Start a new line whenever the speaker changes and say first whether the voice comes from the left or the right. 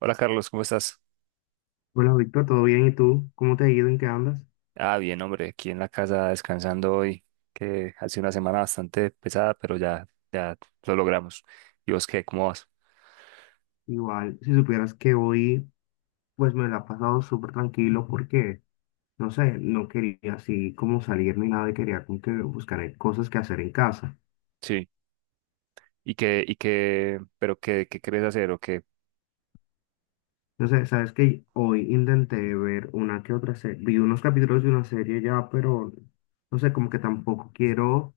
right: Hola Carlos, ¿cómo estás?
left: Bueno, Víctor, ¿todo bien? ¿Y tú? ¿Cómo te ha ido? ¿En qué andas?
right: Bien, hombre, aquí en la casa descansando hoy, que ha sido una semana bastante pesada, pero ya, ya lo logramos. ¿Y vos qué? ¿Cómo vas?
left: Igual, si supieras que hoy, pues me la he pasado súper tranquilo porque, no sé, no quería así como salir ni nada y quería como que buscar cosas que hacer en casa.
right: Sí. ¿Y qué, pero qué, qué querés hacer o qué?
left: No sé, sabes que hoy intenté ver una que otra serie, vi unos capítulos de una serie ya, pero no sé, como que tampoco quiero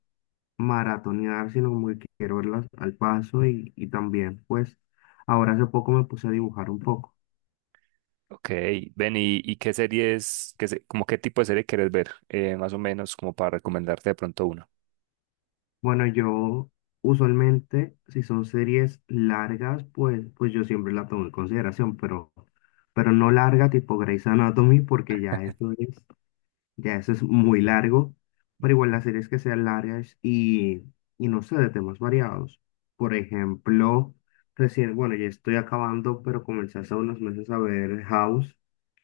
left: maratonear, sino como que quiero verlas al paso y también, pues, ahora hace poco me puse a dibujar un poco.
right: Ok, ven, y qué series, qué, como qué tipo de serie querés ver? Más o menos como para recomendarte de pronto una.
left: Bueno, yo usualmente, si son series largas, pues yo siempre la tomo en consideración, pero no larga tipo Grey's Anatomy, porque ya eso es muy largo, pero igual las series que sean largas y no sé, de temas variados. Por ejemplo, recién, bueno, ya estoy acabando, pero comencé hace unos meses a ver House,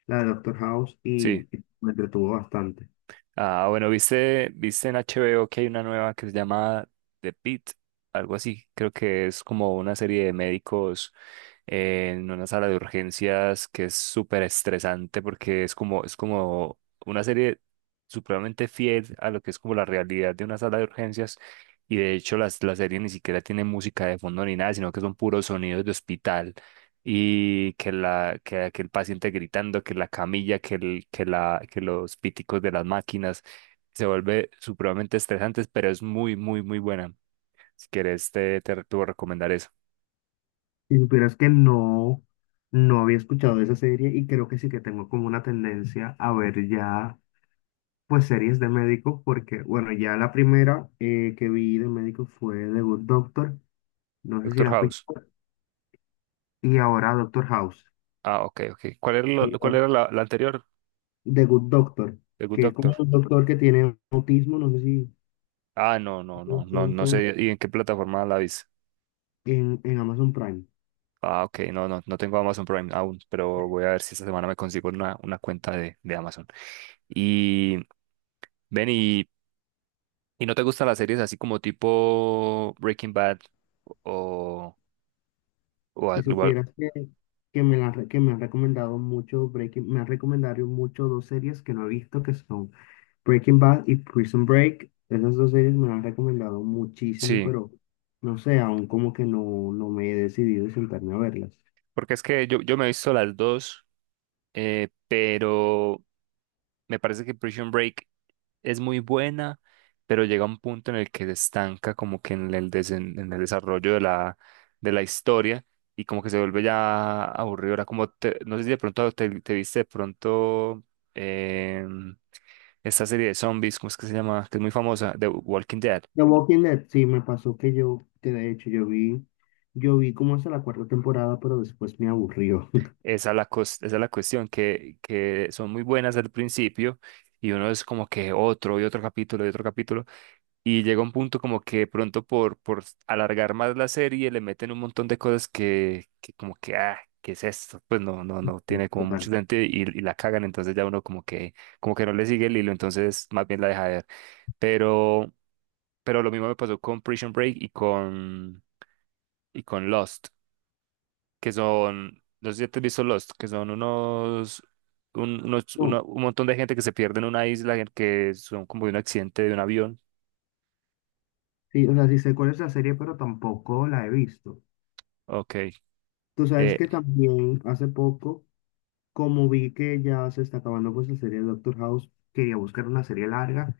left: la de Doctor House,
right: Sí.
left: y me entretuvo bastante.
right: Ah, bueno, viste, viste en HBO que hay una nueva que se llama The Pitt, algo así. Creo que es como una serie de médicos en una sala de urgencias que es súper estresante porque es como una serie supremamente fiel a lo que es como la realidad de una sala de urgencias. Y de hecho la serie ni siquiera tiene música de fondo ni nada, sino que son puros sonidos de hospital y que el paciente gritando, que la camilla, que los píticos de las máquinas se vuelve supremamente estresante, pero es muy muy muy buena. Si quieres te voy a recomendar eso.
left: Si supieras que no, no había escuchado de esa serie y creo que sí que tengo como una tendencia a ver ya, pues, series de médicos, porque, bueno, ya la primera que vi de médicos fue The Good Doctor, no sé si
right: Doctor
left: la has visto,
right: House.
left: y ahora Doctor House.
right: Ah, ok, ok. ¿Cuál era
left: Son
right: cuál
left: dos.
right: era la, la anterior?
left: The Good Doctor,
right: The Good
left: que es
right: Doctor.
left: como un doctor que tiene autismo, no sé si
right: Ah, no, no,
left: de
right: no, no, no
left: pronto
right: sé y en qué plataforma la viste.
left: en Amazon Prime.
right: Ah, ok, no, no, no tengo Amazon Prime aún, pero voy a ver si esta semana me consigo una cuenta de Amazon. Y ven y ¿Y no te gustan las series así como tipo Breaking Bad o, o,
left: Si supieras que, que me han recomendado mucho Breaking, me han recomendado mucho dos series que no he visto que son Breaking Bad y Prison Break, esas dos series me las han recomendado muchísimo,
right: sí,
left: pero no sé, aún como que no, no me he decidido sentarme a verlas.
right: porque es que yo me he visto las dos, pero me parece que Prison Break es muy buena, pero llega un punto en el que se estanca como que en el, en el desarrollo de la historia y como que se vuelve ya aburridora. Como no sé si de pronto te, te viste de pronto em, esta serie de zombies, ¿cómo es que se llama? Que es muy famosa, The Walking Dead.
left: The Walking Dead, sí, me pasó que yo, que de hecho yo vi como hasta la cuarta temporada, pero después me aburrió.
right: Esa es la, esa es la cuestión, que son muy buenas al principio y uno es como que otro y otro capítulo y otro capítulo y llega un punto como que pronto por alargar más la serie le meten un montón de cosas que como que, ah, ¿qué es esto? Pues no, no, no
left: Sí,
right: tiene como mucho
left: total.
right: sentido y la cagan, entonces ya uno como que no le sigue el hilo, entonces más bien la deja de ver. Pero, pero lo mismo me pasó con Prison Break y con Lost que son, no sé si te has visto Lost, que son unos, un,
left: No,
right: un montón de gente que se pierde en una isla, en que son como de un accidente de un avión.
left: sí, o sea, sí sé cuál es la serie, pero tampoco la he visto.
right: Ok.
left: Tú sabes
right: Eh,
left: que también hace poco, como vi que ya se está acabando pues la serie de Doctor House, quería buscar una serie larga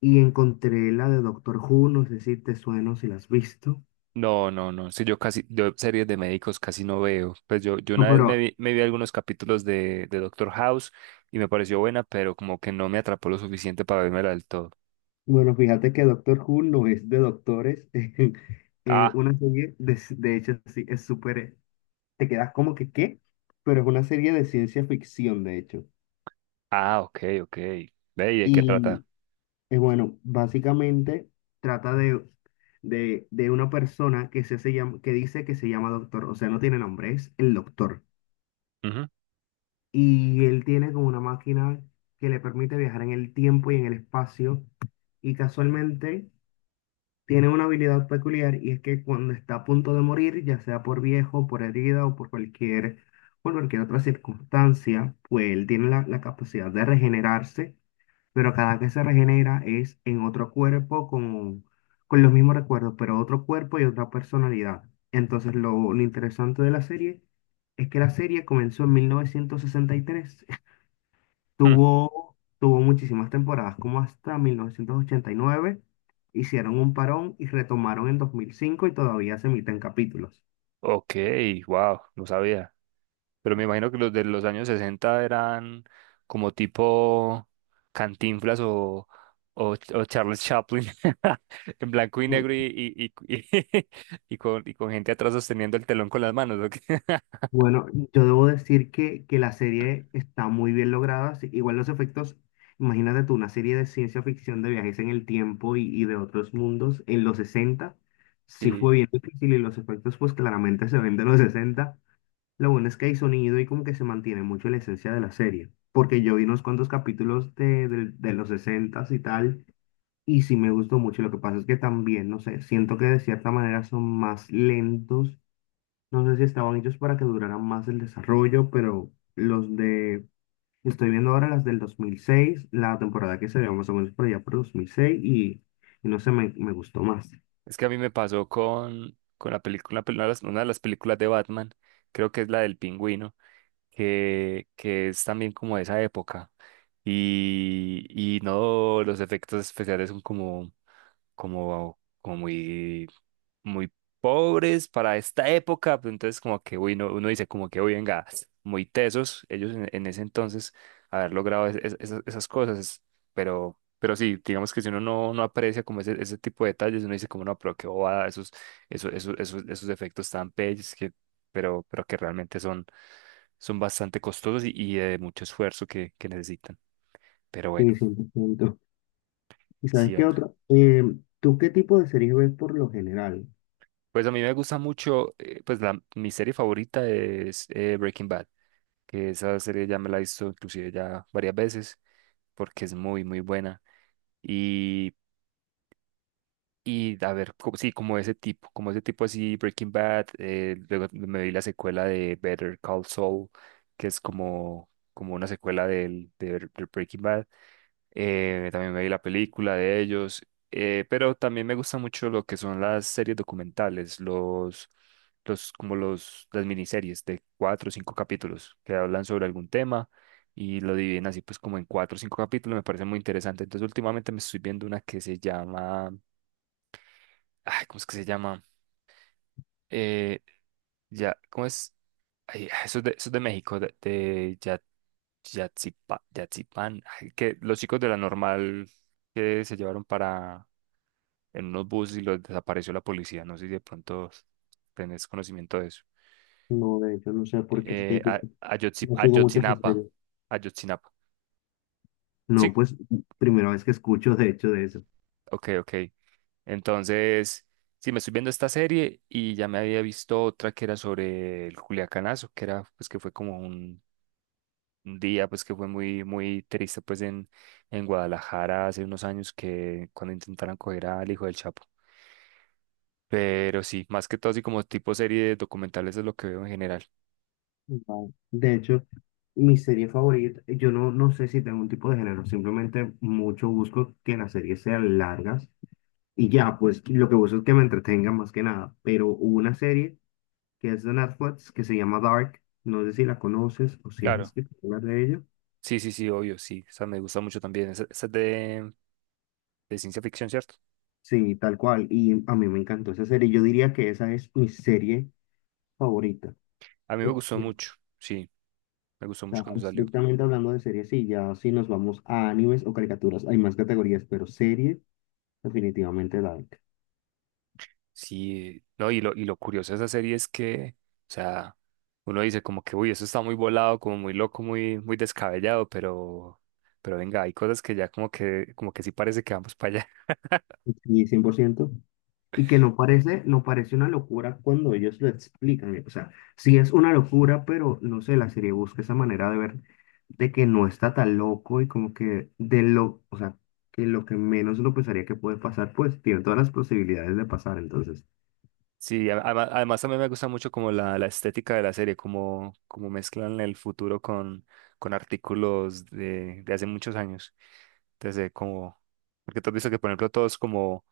left: y encontré la de Doctor Who, no sé si te suena, o si la has visto.
right: no, no, no. Sí, yo casi, yo series de médicos casi no veo. Pues yo
left: No,
right: una vez
left: pero
right: me vi algunos capítulos de Doctor House y me pareció buena, pero como que no me atrapó lo suficiente para vérmela del todo.
left: bueno, fíjate que Doctor Who no es de doctores.
right: Ah,
left: Una serie, de hecho, sí, es súper, te quedas como que, ¿qué? Pero es una serie de ciencia ficción, de hecho.
right: ah, ok, ok. Ve, ¿y de qué trata?
left: Y bueno, básicamente trata de, de una persona que, se llama, que dice que se llama doctor, o sea, no tiene nombre, es el doctor.
right: Ujú,
left: Y él tiene como una máquina que le permite viajar en el tiempo y en el espacio y casualmente tiene una habilidad peculiar y es que cuando está a punto de morir, ya sea por viejo, por herida o por cualquier otra circunstancia, pues él tiene la, la capacidad de regenerarse, pero cada que se regenera es en otro cuerpo con los mismos recuerdos, pero otro cuerpo y otra personalidad. Entonces lo interesante de la serie es que la serie comenzó en 1963.
right: mm,
left: Tuvo muchísimas temporadas, como hasta 1989. Hicieron un parón y retomaron en 2005 y todavía se emiten capítulos.
right: ok, wow, no sabía. Pero me imagino que los de los años 60 eran como tipo Cantinflas o Charles Chaplin, en blanco y
left: Bu-
right: negro y, y, y- y con gente atrás sosteniendo el telón con las manos. ¿O qué?
left: Bueno, yo debo decir que la serie está muy bien lograda. Sí, igual los efectos, imagínate tú, una serie de ciencia ficción de viajes en el tiempo y de otros mundos en los 60, sí
right: Sí,
left: fue bien difícil y los efectos pues claramente se ven de los 60. Lo bueno es que hay sonido y como que se mantiene mucho la esencia de la serie, porque yo vi unos cuantos capítulos de, de los sesentas y tal, y sí me gustó mucho. Lo que pasa es que también, no sé, siento que de cierta manera son más lentos. No sé si estaban hechos para que duraran más el desarrollo, pero los de... Estoy viendo ahora las del 2006, la temporada que se ve más o menos por allá por 2006, y no sé, me gustó más.
right: es que a mí me pasó con la película, una de las películas de Batman, creo que es la del pingüino, que es también como de esa época. Y no, los efectos especiales son como, como, como muy muy pobres para esta época, pues entonces como que uy, uno dice como que uy, venga, muy tesos ellos en ese entonces haber logrado esas, esas cosas, pero sí, digamos que si uno no, no aprecia como ese tipo de detalles, uno dice como no, pero qué bobada, esos, esos efectos tan bellos que, pero que realmente son, son bastante costosos y de mucho esfuerzo que necesitan. Pero bueno,
left: Sí, 100%. ¿Y sabes
right: sí,
left: qué
right: hombre.
left: otra? ¿Tú qué tipo de series ves por lo general?
right: Pues a mí me gusta mucho, pues la, mi serie favorita es Breaking Bad. Que esa serie ya me la he visto inclusive ya varias veces porque es muy, muy buena. Y a ver, sí, como ese tipo así, Breaking Bad, luego me vi la secuela de Better Call Saul, que es como, como una secuela de Breaking Bad. También me vi la película de ellos, pero también me gusta mucho lo que son las series documentales, los, como los, las miniseries de cuatro o cinco capítulos que hablan sobre algún tema y lo dividen así pues como en cuatro o cinco capítulos, me parece muy interesante. Entonces últimamente me estoy viendo una que se llama Ay, ¿cómo es que se llama? Eh, ya, ¿cómo es? Ay, ah, eso es de México, de, de Yatzipán. Ay, que los chicos de la normal que se llevaron para en unos buses y los desapareció la policía. No sé si de pronto tenés conocimiento de eso.
left: No, de hecho, no sé por qué es que yo no sigo mucho esa
right: Ayotzinapa.
left: serie.
right: Ayotzinapa.
left: No,
right: Sí,
left: pues primera vez que escucho de hecho de eso.
right: ok, ok. Entonces, sí, me estoy viendo esta serie y ya me había visto otra que era sobre el Culiacanazo, que era, pues que fue como un día pues que fue muy muy triste pues en Guadalajara hace unos años que cuando intentaron coger al hijo del Chapo. Pero sí, más que todo así como tipo serie de documentales es lo que veo en general.
left: Vale. De hecho, mi serie favorita, yo no, no sé si tengo un tipo de género, simplemente mucho busco que las series sean largas y ya, pues lo que busco es que me entretenga más que nada. Pero hubo una serie que es de Netflix que se llama Dark, no sé si la conoces o si has
right: Claro,
left: escuchado hablar de ella.
right: sí, sí, sí, obvio, sí. Esa me gusta mucho también. Esa es de ciencia ficción, ¿cierto?
left: Sí, tal cual, y a mí me encantó esa serie, yo diría que esa es mi serie favorita.
right: A mí me gustó mucho, sí, me gustó mucho
left: Sea,
right: cuando salió.
left: estrictamente hablando de series, sí, ya si nos vamos a animes o caricaturas, hay más categorías, pero series, definitivamente Dark.
right: Sí, no, y lo curioso de esa serie es que, o sea, uno dice como que, uy, eso está muy volado, como muy loco, muy, muy descabellado, pero venga, hay cosas que ya como que sí parece que vamos para allá.
left: Y 100%. Y que no parece, no parece una locura cuando ellos lo explican. O sea, sí es una locura, pero no sé, la serie busca esa manera de ver de que no está tan loco y como que de lo, o sea, que lo que menos uno pensaría que puede pasar, pues tiene todas las posibilidades de pasar. Entonces,
right: Sí, además, además también me gusta mucho como la estética de la serie, como, como mezclan el futuro con artículos de hace muchos años. Entonces, como, porque tú has visto que, por ejemplo, todos como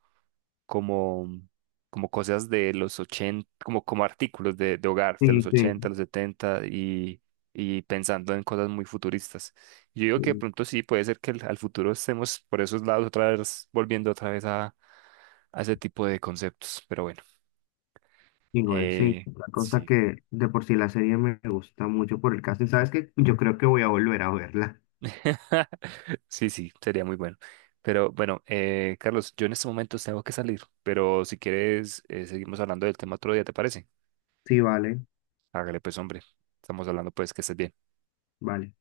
right: como, como cosas de los 80 como, como artículos de hogar de los
left: sí,
right: 80 los 70 y pensando en cosas muy futuristas. Yo digo que de
left: sí.
right: pronto sí, puede ser que al futuro estemos por esos lados otra vez, volviendo otra vez a ese tipo de conceptos, pero bueno,
left: Igual, sí,
right: eh,
left: la cosa
right: sí.
left: que de por sí la serie me gusta mucho por el casting. ¿Sabes qué? Yo creo que voy a volver a verla.
right: Sí, sí, sería muy bueno. Pero bueno, Carlos, yo en estos momentos tengo que salir, pero si quieres, seguimos hablando del tema otro día, ¿te parece?
left: Sí, vale,
right: Hágale pues, hombre. Estamos hablando pues que estés bien.
left: vale.